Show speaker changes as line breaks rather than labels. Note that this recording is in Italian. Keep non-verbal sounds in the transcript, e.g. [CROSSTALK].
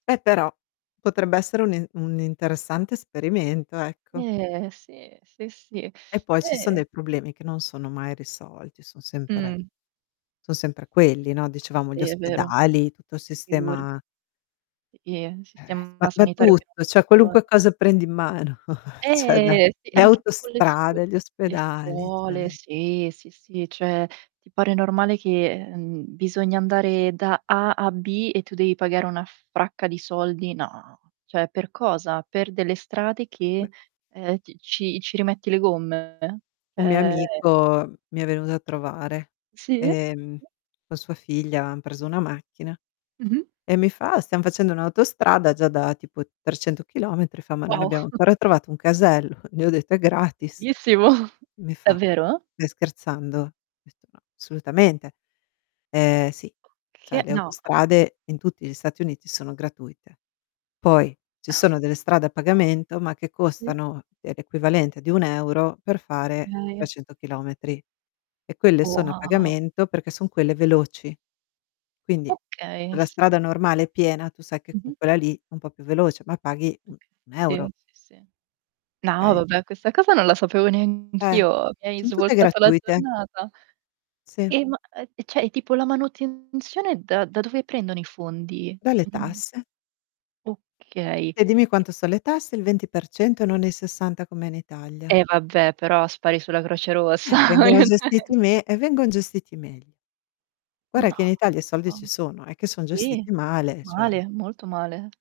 Beh però potrebbe essere un e un interessante esperimento, ecco.
Eh, sì. Sì, sì.
E poi ci son
Eh
dei problemi che non sono mai risolti, son sempre
Mh.
son sempre quelli, no. Dicevamo gli
Sì, è vero.
ospedali, tutto il
Figure
sistema
I e, un
Eh, eh, ma
sistema
ma
sanitario che non
tutto, cioè
funziona
qualunque cosa prendi in mano, [CHUCKLES] cioè da:
Eh! Sì,
le
anche tipo le scuo
autostrade, gli
le
ospedali,
scuole,
cioè
sì, sì, sì. Cioè ti pare normale che, ehm, bisogna andare da "A" a "B" e tu devi pagare una fracca di soldi? No. Cioè, per cosa? Per delle strade che
Mh.
ehm, ti ci ci rimetti le gomme?
Un mio
Eh
amico mi è venuto a trovare,
Sì?
ehm, con sua figlia, han preso una macchina
Mh-mh.
e mi fa: "Ah stiam facendo un'autostrada già da tipo 300 km", fa: "Ma non
Wow!
abbiamo
[CHUCKLES]
ancora trovato un casello". Gli ho detto: "È gratis".
Bellissimo.
Mi fa:
Davvero?
"Stai scherzando?". Ho detto: "No, assolutamente". Eh sì, cioè
Che
le
No.
autostrade in tutti gli Stati Uniti sono gratuite. Poi ci sono delle strade a
No.
pagamento ma che
Sì.
costano, ehm, l'equivalente di 1 € per fare
[UNINTELLIGIBLE]
300 km. E quelle sono a
Wow.
pagamento perché son quelle veloci. Quindi
Okay,
la
s
strada normale è piena, tu sai che con
Mh-mh.
quella lì è un po' più veloce, ma paghi un
Okay
un
sì,
euro.
sì, sì. No,
Okay?
vabbè, questa cosa non la sapevo
Eh,
neanch'io. Mi hai
son tutte
svoltato la
gratuite.
giornata.
Sì.
E ma eh e cioè, tipo la manutenzione da da dove prendono i fondi?
Dalle
Cioè non
tasse.
Okay,
E dimmi
e
quanto son le tasse: il 20% non il 60 come in Italia.
E vabbè, però spari sulla Croce Rossa
Eh, vengono gestiti
[UNINTELLIGIBLE]
me e vengon gestiti meglio. Guarda
No.
che in Italia i soldi ci
On
sono, è che son
sì.
gestiti male, cioè
Male, molto male.